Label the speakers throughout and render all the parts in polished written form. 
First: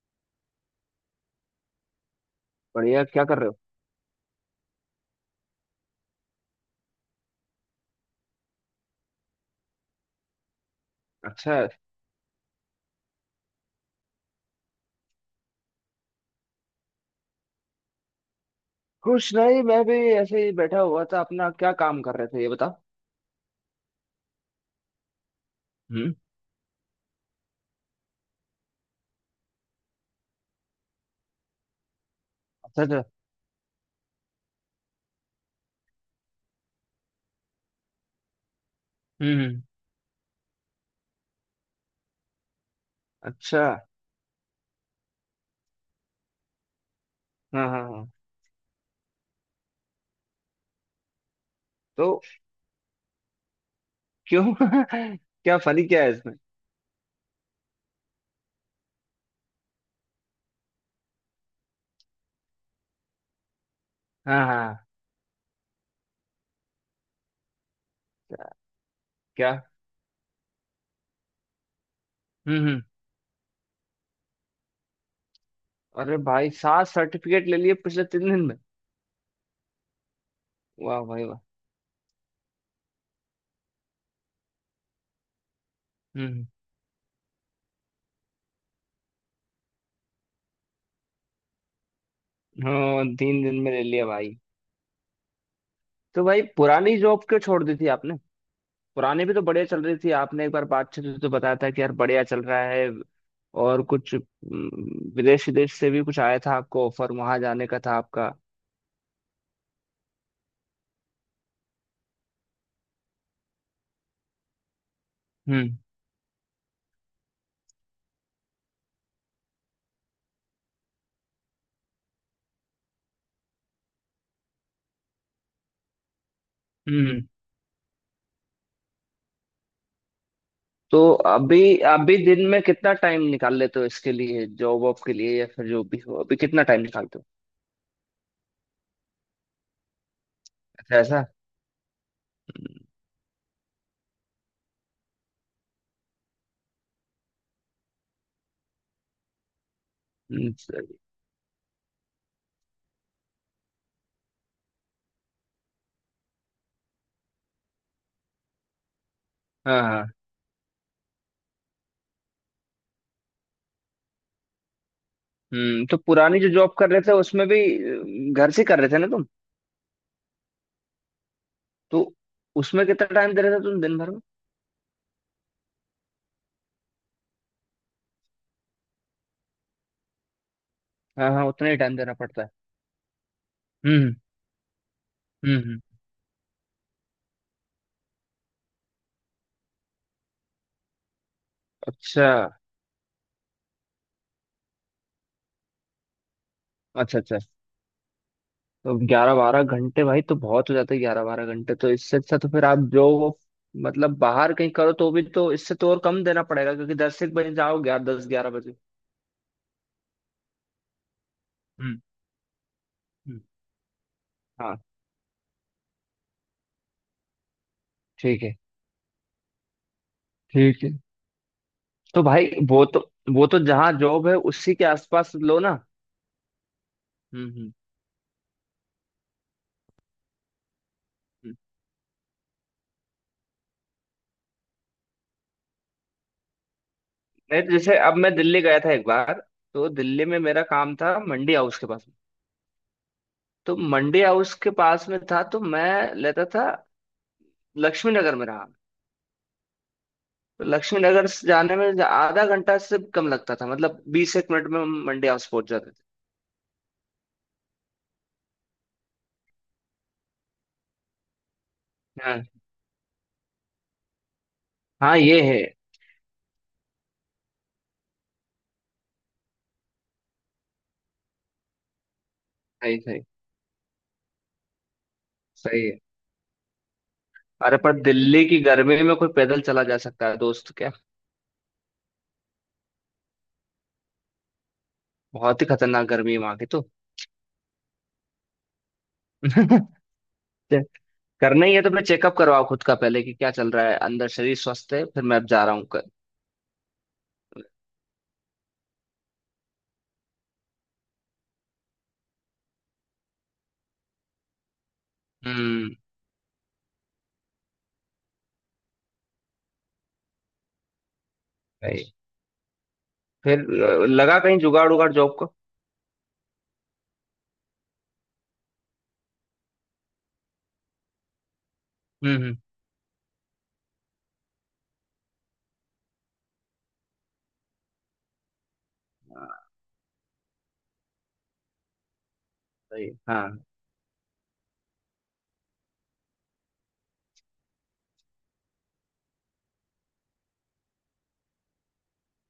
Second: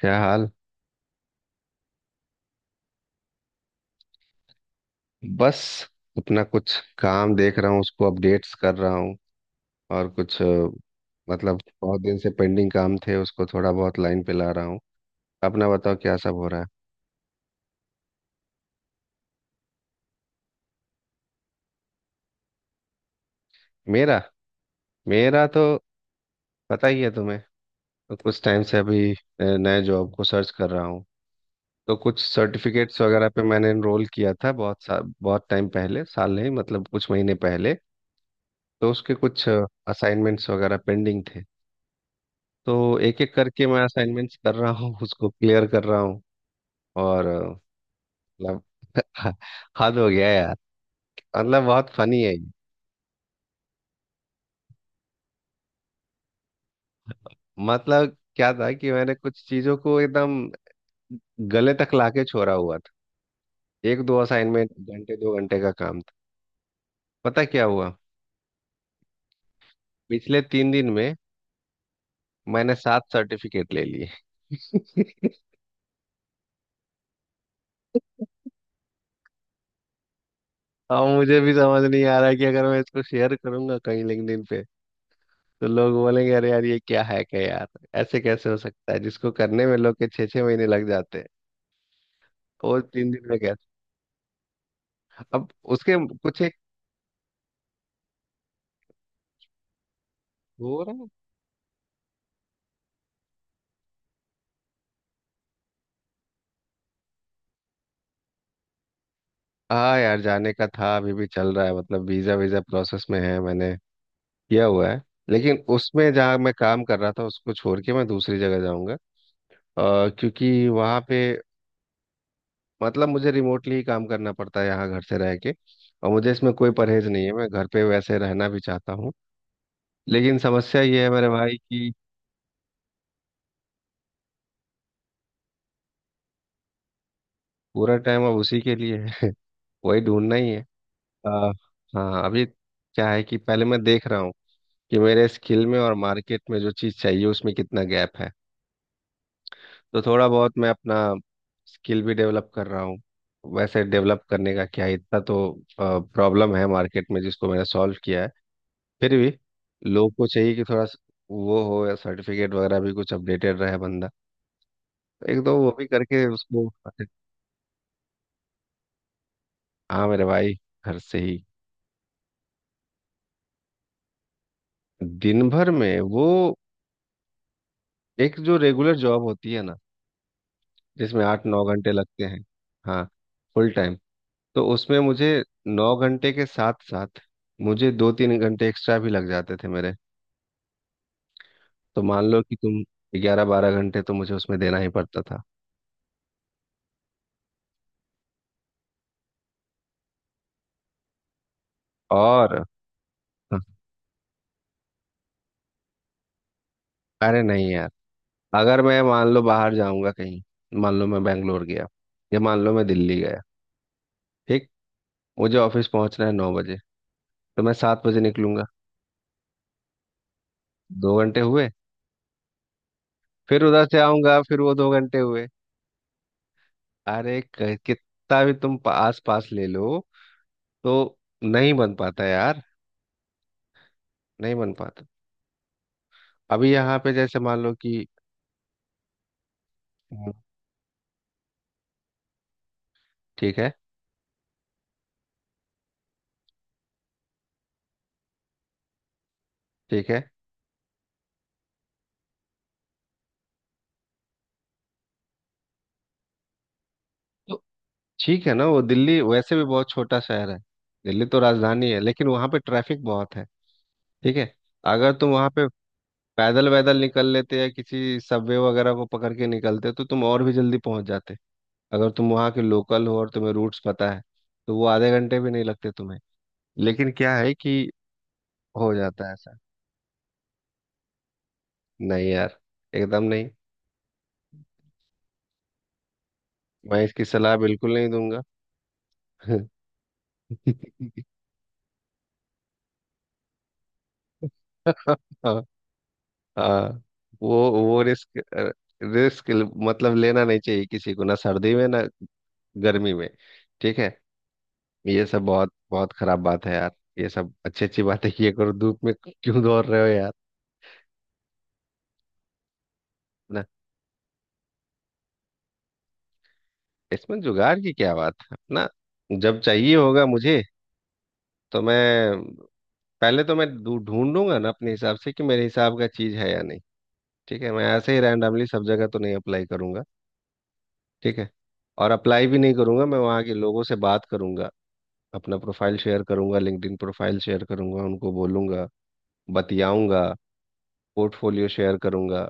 Speaker 1: क्या हाल।
Speaker 2: बढ़िया। क्या कर रहे हो?
Speaker 1: बस, अपना कुछ काम देख रहा हूँ, उसको अपडेट्स कर रहा हूँ। और कुछ
Speaker 2: अच्छा।
Speaker 1: मतलब बहुत दिन से पेंडिंग काम थे, उसको थोड़ा बहुत लाइन पे ला रहा हूँ। अपना बताओ, क्या सब हो रहा है?
Speaker 2: कुछ नहीं, मैं भी ऐसे ही बैठा हुआ था। अपना क्या काम कर रहे थे ये बताओ।
Speaker 1: मेरा मेरा तो
Speaker 2: हम्म।
Speaker 1: पता ही है तुम्हें। तो कुछ टाइम से अभी नए जॉब को सर्च कर रहा हूँ। तो कुछ
Speaker 2: अच्छा
Speaker 1: सर्टिफिकेट्स
Speaker 2: अच्छा।
Speaker 1: वगैरह पे मैंने एनरोल किया था, बहुत टाइम पहले, साल नहीं मतलब कुछ महीने पहले। तो उसके
Speaker 2: हम्म
Speaker 1: कुछ
Speaker 2: हम्म,
Speaker 1: असाइनमेंट्स वगैरह पेंडिंग थे। तो एक एक
Speaker 2: अच्छा।
Speaker 1: करके मैं असाइनमेंट्स कर रहा हूँ, उसको क्लियर कर रहा हूँ। और
Speaker 2: हाँ हाँ हाँ।
Speaker 1: मतलब हद हो गया यार। मतलब बहुत
Speaker 2: तो
Speaker 1: फनी है ये।
Speaker 2: क्यों क्या फनी क्या है इसमें?
Speaker 1: मतलब क्या था कि मैंने कुछ चीज़ों को एकदम गले तक लाके छोड़ा हुआ था। एक दो
Speaker 2: हाँ
Speaker 1: असाइनमेंट
Speaker 2: हाँ।
Speaker 1: घंटे 2 घंटे का काम था। पता क्या हुआ?
Speaker 2: क्या?
Speaker 1: पिछले 3 दिन में मैंने
Speaker 2: हम्म।
Speaker 1: सात सर्टिफिकेट ले लिए।
Speaker 2: अरे भाई, सात सर्टिफिकेट ले लिए पिछले 3 दिन में। वाह
Speaker 1: और
Speaker 2: भाई वाह।
Speaker 1: मुझे भी समझ नहीं आ रहा है कि अगर मैं इसको शेयर करूंगा कहीं लिंक्डइन पे, तो लोग बोलेंगे
Speaker 2: हम्म।
Speaker 1: अरे यार ये क्या हैक है यार। ऐसे कैसे हो सकता है, जिसको करने में लोग के छः छः महीने लग जाते हैं वो
Speaker 2: हाँ,
Speaker 1: तीन दिन में
Speaker 2: 3 दिन
Speaker 1: कैसे
Speaker 2: में ले लिया भाई।
Speaker 1: अब उसके
Speaker 2: तो
Speaker 1: कुछ
Speaker 2: भाई,
Speaker 1: एक
Speaker 2: पुरानी जॉब क्यों छोड़ दी थी आपने? पुराने भी तो बढ़िया चल रही थी, आपने एक बार
Speaker 1: हो रहा
Speaker 2: बातचीत
Speaker 1: है।
Speaker 2: में तो बताया था कि यार बढ़िया चल रहा है। और कुछ विदेश विदेश से भी कुछ आया था आपको, ऑफर वहां जाने का था आपका।
Speaker 1: हाँ यार, जाने का था, अभी भी चल रहा है। मतलब वीज़ा वीज़ा प्रोसेस में है, मैंने किया हुआ है। लेकिन
Speaker 2: हम्म
Speaker 1: उसमें जहाँ मैं काम कर रहा था, उसको छोड़ के मैं दूसरी जगह जाऊँगा। क्योंकि वहाँ पे मतलब मुझे रिमोटली ही काम करना पड़ता है, यहाँ घर से रह के। और मुझे इसमें कोई परहेज
Speaker 2: हम्म।
Speaker 1: नहीं है, मैं घर पे वैसे रहना भी चाहता हूँ। लेकिन समस्या
Speaker 2: तो
Speaker 1: ये है मेरे भाई
Speaker 2: अभी
Speaker 1: कि
Speaker 2: अभी दिन में कितना टाइम निकाल लेते हो इसके लिए, जॉब वॉब के लिए या फिर जो भी हो, अभी कितना टाइम निकालते हो?
Speaker 1: पूरा टाइम अब उसी के लिए है। वही ढूंढना ही है।
Speaker 2: अच्छा ऐसा।
Speaker 1: आ, हाँ, अभी क्या है कि पहले मैं देख रहा हूँ कि मेरे स्किल में और मार्केट में जो चीज़ चाहिए उसमें कितना गैप है। तो थोड़ा बहुत मैं अपना
Speaker 2: सही।
Speaker 1: स्किल भी डेवलप कर रहा हूँ। वैसे डेवलप करने का क्या है, इतना तो प्रॉब्लम है मार्केट में जिसको मैंने सॉल्व किया है। फिर भी
Speaker 2: हाँ हाँ।
Speaker 1: लोग को चाहिए कि थोड़ा वो हो, या सर्टिफिकेट वगैरह भी कुछ अपडेटेड रहे बंदा। तो एक दो वो भी
Speaker 2: तो
Speaker 1: करके
Speaker 2: पुरानी जो
Speaker 1: उसको।
Speaker 2: जॉब कर रहे थे उसमें भी घर से कर रहे थे ना तुम?
Speaker 1: हाँ मेरे भाई, घर से ही।
Speaker 2: तो उसमें कितना टाइम दे रहे थे तुम दिन भर में?
Speaker 1: दिन भर में वो एक जो रेगुलर जॉब होती है ना, जिसमें
Speaker 2: हाँ
Speaker 1: आठ
Speaker 2: हाँ,
Speaker 1: नौ
Speaker 2: उतना ही
Speaker 1: घंटे
Speaker 2: टाइम देना
Speaker 1: लगते हैं।
Speaker 2: पड़ता है।
Speaker 1: हाँ, फुल टाइम।
Speaker 2: हम्म
Speaker 1: तो उसमें मुझे
Speaker 2: हम्म।
Speaker 1: 9 घंटे के साथ साथ मुझे 2-3 घंटे एक्स्ट्रा भी लग जाते थे मेरे। तो मान
Speaker 2: अच्छा।
Speaker 1: लो कि तुम 11-12 घंटे तो मुझे उसमें देना ही पड़ता था।
Speaker 2: अच्छा अच्छा। तो 11-12 घंटे भाई तो बहुत हो जाता है, 11-12 घंटे तो इससे अच्छा तो
Speaker 1: और
Speaker 2: फिर आप जो मतलब बाहर कहीं करो तो भी तो इससे तो और कम देना पड़ेगा, क्योंकि दस एक
Speaker 1: अरे
Speaker 2: बजे
Speaker 1: नहीं
Speaker 2: जाओ,
Speaker 1: यार।
Speaker 2: ग्यारह दस ग्यारह बजे।
Speaker 1: अगर मैं मान लो बाहर जाऊंगा कहीं, मान लो मैं बैंगलोर गया,
Speaker 2: हम्म
Speaker 1: या मान लो मैं दिल्ली
Speaker 2: हम्म।
Speaker 1: गया। ठीक।
Speaker 2: हाँ।
Speaker 1: मुझे ऑफिस पहुंचना है 9 बजे। तो मैं 7 बजे
Speaker 2: ठीक है
Speaker 1: निकलूंगा।
Speaker 2: ठीक है।
Speaker 1: 2 घंटे हुए।
Speaker 2: तो भाई वो तो
Speaker 1: फिर उधर
Speaker 2: जहाँ
Speaker 1: से
Speaker 2: जॉब है
Speaker 1: आऊंगा फिर वो
Speaker 2: उसी के
Speaker 1: 2 घंटे
Speaker 2: आसपास
Speaker 1: हुए।
Speaker 2: लो ना।
Speaker 1: अरे
Speaker 2: हम्म हम्म
Speaker 1: कितना भी तुम आस पास ले लो, तो
Speaker 2: हम्म।
Speaker 1: नहीं बन पाता यार। नहीं बन पाता। अभी यहाँ पे जैसे मान
Speaker 2: नहीं तो
Speaker 1: लो
Speaker 2: जैसे
Speaker 1: कि,
Speaker 2: अब मैं दिल्ली गया था एक बार। तो दिल्ली
Speaker 1: हम्म,
Speaker 2: में मेरा काम था मंडी हाउस के पास में।
Speaker 1: ठीक है,
Speaker 2: तो मंडी हाउस के पास में था तो मैं लेता था, लक्ष्मी नगर में रहा।
Speaker 1: ठीक है।
Speaker 2: लक्ष्मी नगर से जाने में आधा घंटा से कम लगता था, मतलब बीस एक मिनट में हम मंडी हाउस पहुंच जाते थे।
Speaker 1: तो ठीक है ना, वो दिल्ली वैसे भी बहुत छोटा शहर है। दिल्ली तो राजधानी है लेकिन
Speaker 2: हाँ
Speaker 1: वहाँ पे ट्रैफिक बहुत है। ठीक है। अगर
Speaker 2: हाँ,
Speaker 1: तुम
Speaker 2: ये
Speaker 1: वहाँ
Speaker 2: है।
Speaker 1: पे पैदल वैदल निकल लेते या किसी सबवे वगैरह को पकड़ के निकलते तो तुम और भी जल्दी पहुंच जाते। अगर तुम वहाँ के
Speaker 2: सही
Speaker 1: लोकल हो
Speaker 2: सही।
Speaker 1: और तुम्हें रूट्स पता है तो वो आधे घंटे भी नहीं
Speaker 2: सही
Speaker 1: लगते
Speaker 2: है।
Speaker 1: तुम्हें। लेकिन क्या है
Speaker 2: अरे,
Speaker 1: कि
Speaker 2: पर दिल्ली की
Speaker 1: हो
Speaker 2: गर्मी में कोई
Speaker 1: जाता है।
Speaker 2: पैदल चला जा सकता है दोस्त क्या?
Speaker 1: नहीं यार, एकदम नहीं।
Speaker 2: बहुत ही खतरनाक गर्मी है वहां की तो।
Speaker 1: मैं इसकी सलाह बिल्कुल नहीं दूंगा।
Speaker 2: करना ही है तो अपने चेकअप करवाओ खुद का पहले कि क्या चल रहा है अंदर, शरीर स्वस्थ है
Speaker 1: हाँ
Speaker 2: फिर मैं अब जा रहा हूँ कर।
Speaker 1: हाँ, वो रिस्क, रिस्क मतलब लेना नहीं चाहिए किसी को, ना सर्दी में ना गर्मी में। ठीक है। ये सब बहुत
Speaker 2: हम्म।
Speaker 1: बहुत खराब बात है यार। ये सब अच्छी अच्छी बातें किए करो, धूप में क्यों दौड़ रहे हो यार।
Speaker 2: सही। फिर
Speaker 1: ना,
Speaker 2: लगा कहीं जुगाड़ उगाड़ जॉब को?
Speaker 1: इसमें जुगाड़ की क्या बात है ना। जब चाहिए होगा मुझे, तो मैं
Speaker 2: हम्म।
Speaker 1: पहले तो मैं ढूंढूंगा ना अपने हिसाब से कि मेरे हिसाब का चीज है या नहीं। ठीक है, मैं ऐसे ही रैंडमली सब जगह तो नहीं
Speaker 2: हाँ,
Speaker 1: अप्लाई करूंगा। ठीक है। और अप्लाई भी नहीं करूंगा,
Speaker 2: सही।
Speaker 1: मैं वहाँ
Speaker 2: हाँ,
Speaker 1: के लोगों से बात करूंगा। अपना प्रोफाइल शेयर करूंगा, लिंक्डइन प्रोफाइल शेयर करूंगा, उनको बोलूंगा, बतियाऊंगा, पोर्टफोलियो शेयर करूंगा।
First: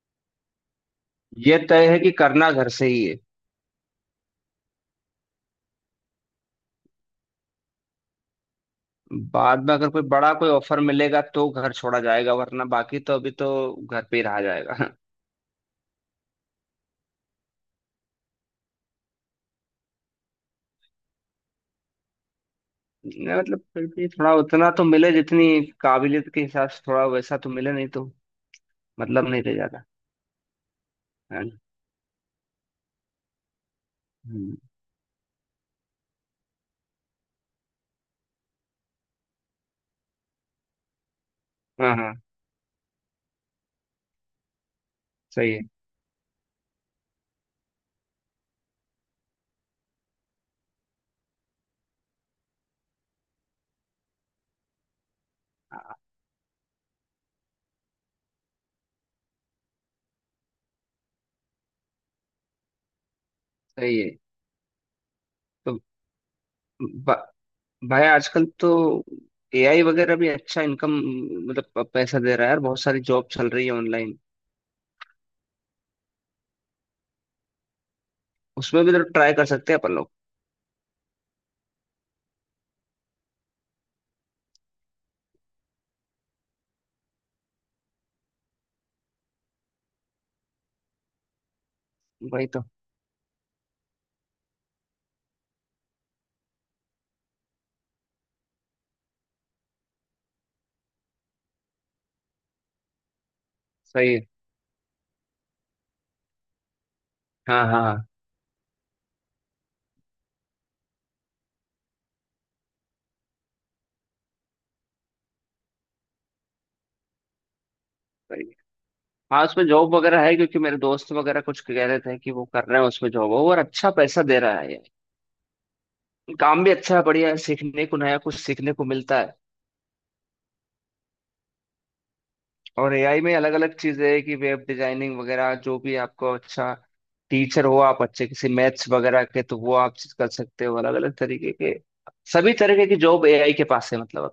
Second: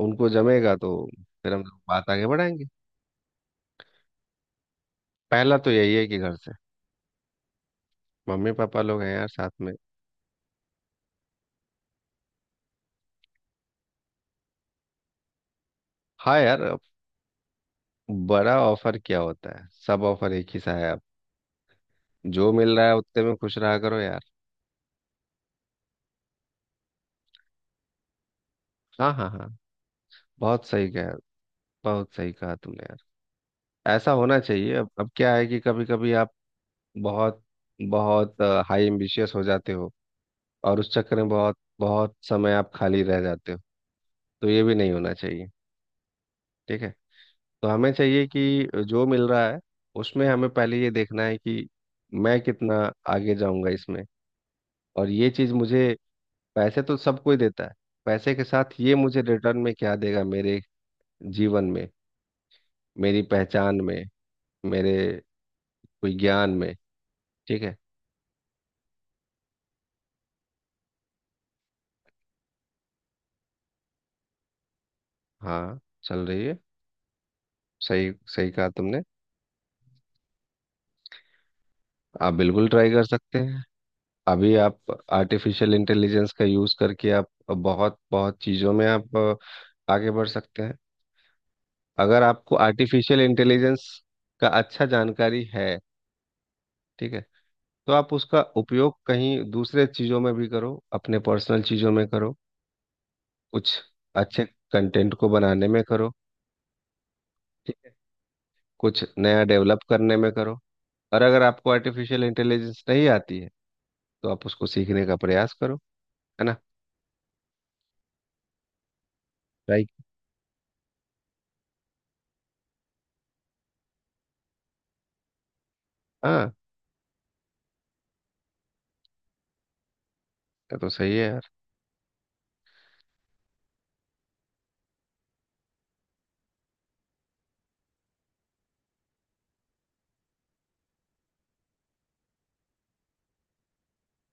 Speaker 1: उनको जमेगा तो फिर
Speaker 2: ये
Speaker 1: हम लोग
Speaker 2: तय है
Speaker 1: बात
Speaker 2: कि
Speaker 1: आगे
Speaker 2: करना
Speaker 1: बढ़ाएंगे।
Speaker 2: घर से ही है।
Speaker 1: पहला तो यही है कि घर से। मम्मी पापा लोग हैं यार साथ
Speaker 2: बाद
Speaker 1: में।
Speaker 2: में अगर कोई बड़ा कोई ऑफर मिलेगा तो घर छोड़ा जाएगा, वरना बाकी तो अभी तो घर पे ही रहा जाएगा।
Speaker 1: हाँ यार, अब बड़ा ऑफर क्या होता है, सब ऑफर एक ही सा है अब। जो मिल रहा है उतने
Speaker 2: नहीं,
Speaker 1: में खुश
Speaker 2: मतलब
Speaker 1: रहा
Speaker 2: फिर
Speaker 1: करो
Speaker 2: भी
Speaker 1: यार।
Speaker 2: थोड़ा उतना तो मिले, जितनी काबिलियत के हिसाब से थोड़ा वैसा तो मिले, नहीं तो
Speaker 1: हाँ हाँ
Speaker 2: मतलब नहीं
Speaker 1: हाँ,
Speaker 2: रह जाता।
Speaker 1: बहुत सही कहा।
Speaker 2: है ना?
Speaker 1: बहुत सही कहा तुमने यार। ऐसा होना
Speaker 2: हम्म,
Speaker 1: चाहिए। अब क्या है कि कभी कभी आप बहुत बहुत हाई एम्बिशियस हो जाते हो, और उस चक्कर में बहुत
Speaker 2: हाँ हाँ।
Speaker 1: बहुत समय आप खाली रह जाते हो। तो ये भी नहीं होना चाहिए।
Speaker 2: सही है।
Speaker 1: ठीक है। तो हमें चाहिए कि जो मिल रहा है उसमें हमें पहले ये देखना है कि मैं कितना आगे जाऊंगा इसमें, और ये चीज़ मुझे।
Speaker 2: हाँ,
Speaker 1: पैसे तो सब कोई देता है। पैसे के साथ ये मुझे रिटर्न में क्या देगा, मेरे जीवन में, मेरी पहचान
Speaker 2: सही
Speaker 1: में,
Speaker 2: है।
Speaker 1: मेरे
Speaker 2: तो
Speaker 1: कोई ज्ञान में।
Speaker 2: ब-
Speaker 1: ठीक है।
Speaker 2: भाई आजकल तो एआई वगैरह भी अच्छा इनकम, मतलब पैसा दे रहा है यार, बहुत सारी जॉब चल रही है ऑनलाइन।
Speaker 1: हाँ, चल रही है, सही सही कहा
Speaker 2: उसमें भी
Speaker 1: तुमने।
Speaker 2: तो ट्राई कर सकते हैं अपन लोग।
Speaker 1: आप बिल्कुल ट्राई कर सकते हैं। अभी आप आर्टिफिशियल इंटेलिजेंस का यूज़ करके आप बहुत बहुत चीज़ों में आप आगे बढ़ सकते हैं। अगर
Speaker 2: वही
Speaker 1: आपको
Speaker 2: तो।
Speaker 1: आर्टिफिशियल इंटेलिजेंस का अच्छा जानकारी है, ठीक है, तो आप उसका उपयोग कहीं दूसरे चीज़ों में भी करो, अपने पर्सनल चीज़ों में करो, कुछ
Speaker 2: सही है।
Speaker 1: अच्छे कंटेंट को बनाने में करो।
Speaker 2: हाँ
Speaker 1: ठीक
Speaker 2: हाँ
Speaker 1: है।
Speaker 2: हाँ,
Speaker 1: कुछ नया डेवलप करने में करो। और अगर आपको आर्टिफिशियल इंटेलिजेंस नहीं आती है तो आप उसको सीखने का प्रयास करो, है ना।
Speaker 2: सही है। हाँ, उसमें
Speaker 1: ट्राई।
Speaker 2: जॉब वगैरह है क्योंकि मेरे दोस्त वगैरह कुछ कह रहे थे कि वो कर रहे हैं उसमें जॉब और अच्छा पैसा दे रहा है यार।
Speaker 1: हाँ,
Speaker 2: काम भी अच्छा है, बढ़िया है, सीखने को नया कुछ सीखने को मिलता है।
Speaker 1: ये तो सही है यार।
Speaker 2: और एआई में अलग अलग चीजें है कि वेब डिजाइनिंग वगैरह जो भी आपको अच्छा टीचर हो आप, अच्छे किसी मैथ्स वगैरह के तो वो आप कर सकते हो, अलग अलग तरीके के। सभी तरीके की जॉब एआई के पास है मतलब।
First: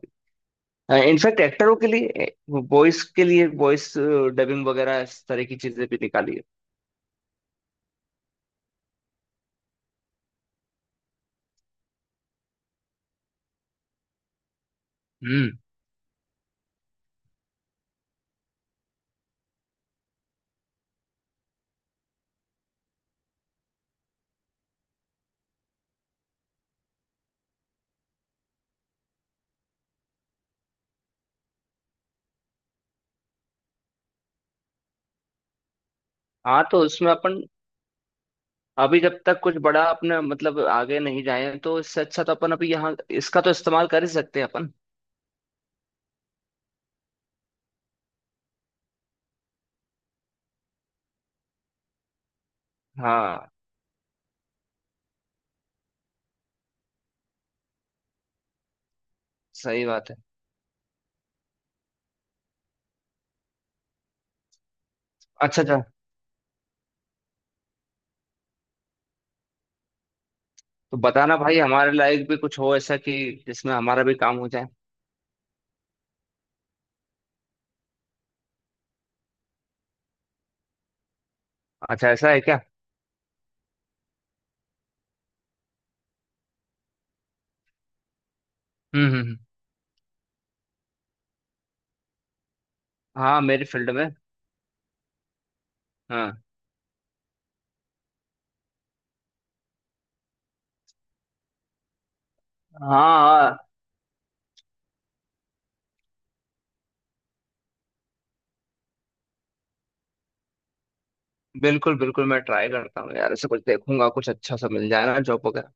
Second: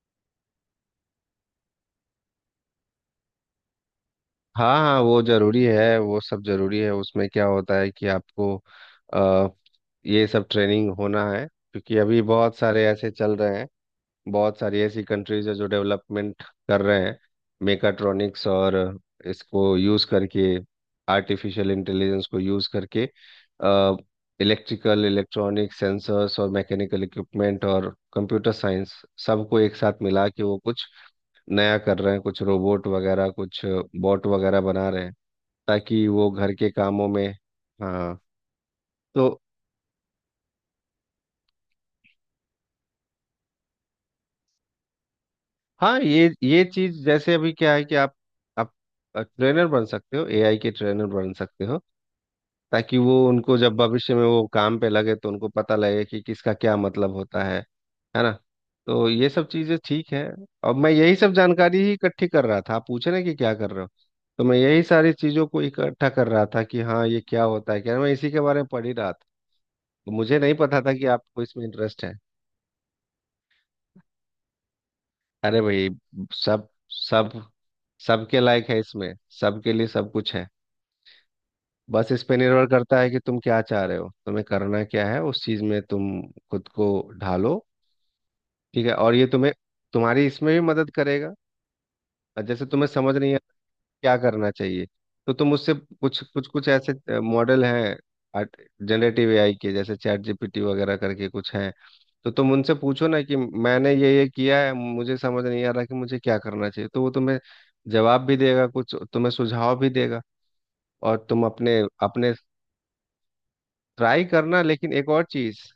Speaker 2: अभी इनफैक्ट एक्टरों के लिए, वॉइस के लिए, वॉइस डबिंग
Speaker 1: हाँ हाँ,
Speaker 2: वगैरह
Speaker 1: वो
Speaker 2: इस तरह की
Speaker 1: जरूरी
Speaker 2: चीजें
Speaker 1: है,
Speaker 2: भी
Speaker 1: वो
Speaker 2: निकाली
Speaker 1: सब
Speaker 2: है।
Speaker 1: जरूरी है। उसमें क्या होता है कि आपको अ, ये सब ट्रेनिंग होना है क्योंकि अभी बहुत सारे ऐसे चल रहे हैं। बहुत सारी ऐसी कंट्रीज है
Speaker 2: हम्म।
Speaker 1: जो डेवलपमेंट कर रहे हैं। मेकाट्रॉनिक्स, और इसको यूज करके, आर्टिफिशियल इंटेलिजेंस को यूज करके, इलेक्ट्रिकल इलेक्ट्रॉनिक सेंसर्स और मैकेनिकल इक्विपमेंट और कंप्यूटर साइंस सबको एक साथ मिला के वो कुछ नया कर रहे हैं, कुछ रोबोट वगैरह कुछ बॉट वगैरह बना रहे हैं, ताकि वो घर
Speaker 2: हाँ
Speaker 1: के
Speaker 2: तो
Speaker 1: कामों
Speaker 2: उसमें
Speaker 1: में।
Speaker 2: अपन
Speaker 1: हाँ,
Speaker 2: अभी जब
Speaker 1: तो
Speaker 2: तक कुछ बड़ा अपने मतलब आगे नहीं जाए, तो इससे अच्छा तो अपन अभी यहाँ इसका तो इस्तेमाल कर ही सकते हैं अपन।
Speaker 1: हाँ, ये चीज जैसे अभी क्या है कि आप ट्रेनर बन सकते हो, एआई के ट्रेनर बन सकते हो। ताकि वो
Speaker 2: हाँ।
Speaker 1: उनको जब भविष्य में वो काम पे लगे तो उनको पता लगे कि किसका क्या मतलब होता है ना। तो ये सब चीजें
Speaker 2: सही
Speaker 1: ठीक
Speaker 2: बात है।
Speaker 1: है। अब मैं यही सब जानकारी ही इकट्ठी कर रहा था। आप पूछ रहे हैं कि क्या कर रहे हो, तो मैं यही सारी चीजों को
Speaker 2: अच्छा अच्छा।
Speaker 1: इकट्ठा कर रहा था कि हाँ ये क्या होता है, क्या मैं इसी के बारे में पढ़ ही रहा था। तो मुझे नहीं पता था
Speaker 2: तो
Speaker 1: कि
Speaker 2: बताना
Speaker 1: आपको
Speaker 2: भाई
Speaker 1: इसमें
Speaker 2: हमारे
Speaker 1: इंटरेस्ट है।
Speaker 2: लायक भी कुछ हो ऐसा कि जिसमें हमारा भी काम हो जाए।
Speaker 1: अरे भाई, सब सब सबके लायक है इसमें। सबके लिए सब कुछ है।
Speaker 2: अच्छा
Speaker 1: बस इस
Speaker 2: ऐसा
Speaker 1: पे
Speaker 2: है क्या?
Speaker 1: निर्भर करता है कि तुम क्या चाह रहे हो, तुम्हें करना क्या है, उस चीज में तुम खुद को ढालो। ठीक है।
Speaker 2: हम्म
Speaker 1: और
Speaker 2: हम्म
Speaker 1: ये
Speaker 2: हम्म।
Speaker 1: तुम्हें, तुम्हारी इसमें भी मदद करेगा। और जैसे तुम्हें समझ नहीं
Speaker 2: हाँ,
Speaker 1: आता
Speaker 2: मेरी फील्ड में।
Speaker 1: क्या करना चाहिए, तो तुम उससे कुछ
Speaker 2: हाँ।
Speaker 1: कुछ कुछ ऐसे मॉडल हैं जनरेटिव एआई के, जैसे चैट जीपीटी वगैरह करके कुछ हैं। तो तुम उनसे पूछो
Speaker 2: हाँ
Speaker 1: ना कि
Speaker 2: हाँ।
Speaker 1: मैंने ये किया है, मुझे समझ नहीं आ रहा कि मुझे क्या करना चाहिए, तो वो तुम्हें जवाब भी देगा, कुछ तुम्हें सुझाव भी देगा। और तुम अपने
Speaker 2: बिल्कुल बिल्कुल,
Speaker 1: अपने
Speaker 2: मैं ट्राई करता हूँ यार, ऐसे कुछ देखूंगा
Speaker 1: ट्राई
Speaker 2: कुछ अच्छा
Speaker 1: करना।
Speaker 2: सा मिल
Speaker 1: लेकिन
Speaker 2: जाए
Speaker 1: एक
Speaker 2: ना
Speaker 1: और
Speaker 2: जॉब
Speaker 1: चीज,
Speaker 2: वगैरह।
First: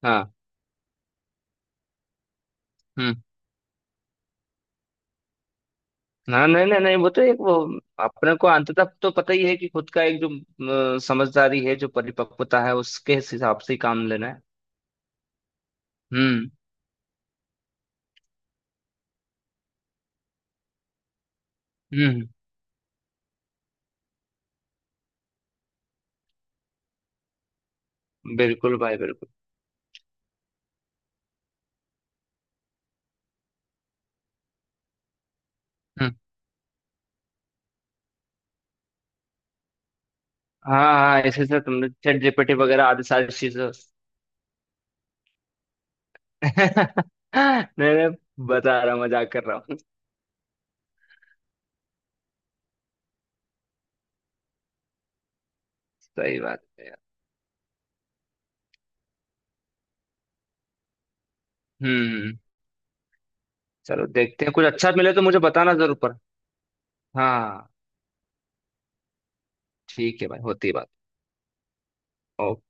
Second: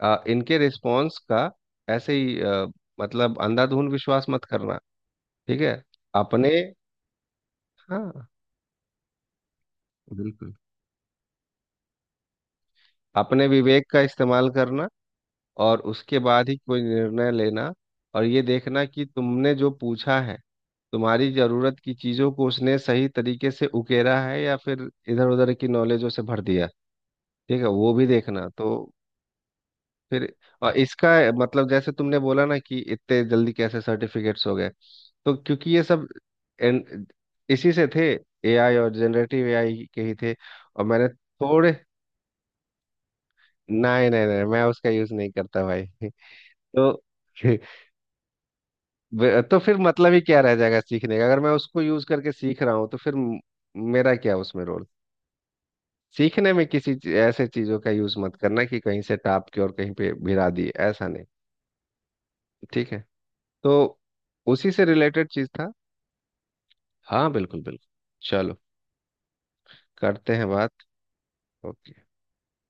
Speaker 2: हाँ।
Speaker 1: इनके रिस्पॉन्स का ऐसे ही
Speaker 2: हम्म।
Speaker 1: मतलब अंधाधुंध विश्वास मत करना। ठीक है।
Speaker 2: हाँ,
Speaker 1: अपने
Speaker 2: नहीं नहीं नहीं, वो तो एक वो
Speaker 1: हाँ,
Speaker 2: अपने को अंततः तो पता ही है कि खुद का एक जो
Speaker 1: बिल्कुल,
Speaker 2: समझदारी है जो परिपक्वता है उसके
Speaker 1: अपने
Speaker 2: हिसाब से ही
Speaker 1: विवेक का
Speaker 2: काम लेना है।
Speaker 1: इस्तेमाल करना और उसके बाद
Speaker 2: हम्म।
Speaker 1: ही कोई निर्णय लेना। और ये देखना कि तुमने जो पूछा है, तुम्हारी जरूरत की
Speaker 2: हम्म।
Speaker 1: चीजों को उसने सही तरीके से उकेरा है या फिर इधर उधर की नॉलेजों से भर दिया। ठीक है, वो भी देखना। तो
Speaker 2: बिल्कुल भाई बिल्कुल।
Speaker 1: फिर, और इसका मतलब, जैसे तुमने बोला ना कि इतने जल्दी कैसे सर्टिफिकेट्स हो गए, तो क्योंकि ये सब
Speaker 2: हम्म।
Speaker 1: एन- इसी से थे। एआई और जनरेटिव एआई के ही थे।
Speaker 2: हाँ
Speaker 1: और मैंने
Speaker 2: हाँ, इसी से
Speaker 1: थोड़े,
Speaker 2: तुमने चैट जीपीटी वगैरह आदि सारी चीजों।
Speaker 1: नहीं नहीं नहीं, मैं उसका यूज नहीं करता भाई। तो
Speaker 2: नहीं नहीं बता रहा हूँ, मजाक कर रहा
Speaker 1: तो फिर
Speaker 2: हूँ।
Speaker 1: मतलब ही क्या रह जाएगा सीखने का, अगर मैं उसको यूज करके सीख रहा हूँ, तो फिर मेरा क्या उसमें रोल।
Speaker 2: सही
Speaker 1: सीखने
Speaker 2: बात
Speaker 1: में
Speaker 2: है
Speaker 1: किसी
Speaker 2: यार।
Speaker 1: ऐसे चीजों का यूज मत करना कि कहीं से टाप के और कहीं पे भिरा दिए, ऐसा नहीं।
Speaker 2: हम्म।
Speaker 1: ठीक है। तो
Speaker 2: चलो देखते हैं कुछ
Speaker 1: उसी से
Speaker 2: अच्छा मिले तो
Speaker 1: रिलेटेड
Speaker 2: मुझे
Speaker 1: चीज था।
Speaker 2: बताना जरूर पर।
Speaker 1: हाँ बिल्कुल
Speaker 2: हाँ।
Speaker 1: बिल्कुल। चलो,
Speaker 2: ठीक है
Speaker 1: करते
Speaker 2: भाई,
Speaker 1: हैं
Speaker 2: होती
Speaker 1: बात।
Speaker 2: है
Speaker 1: ओके।
Speaker 2: बात।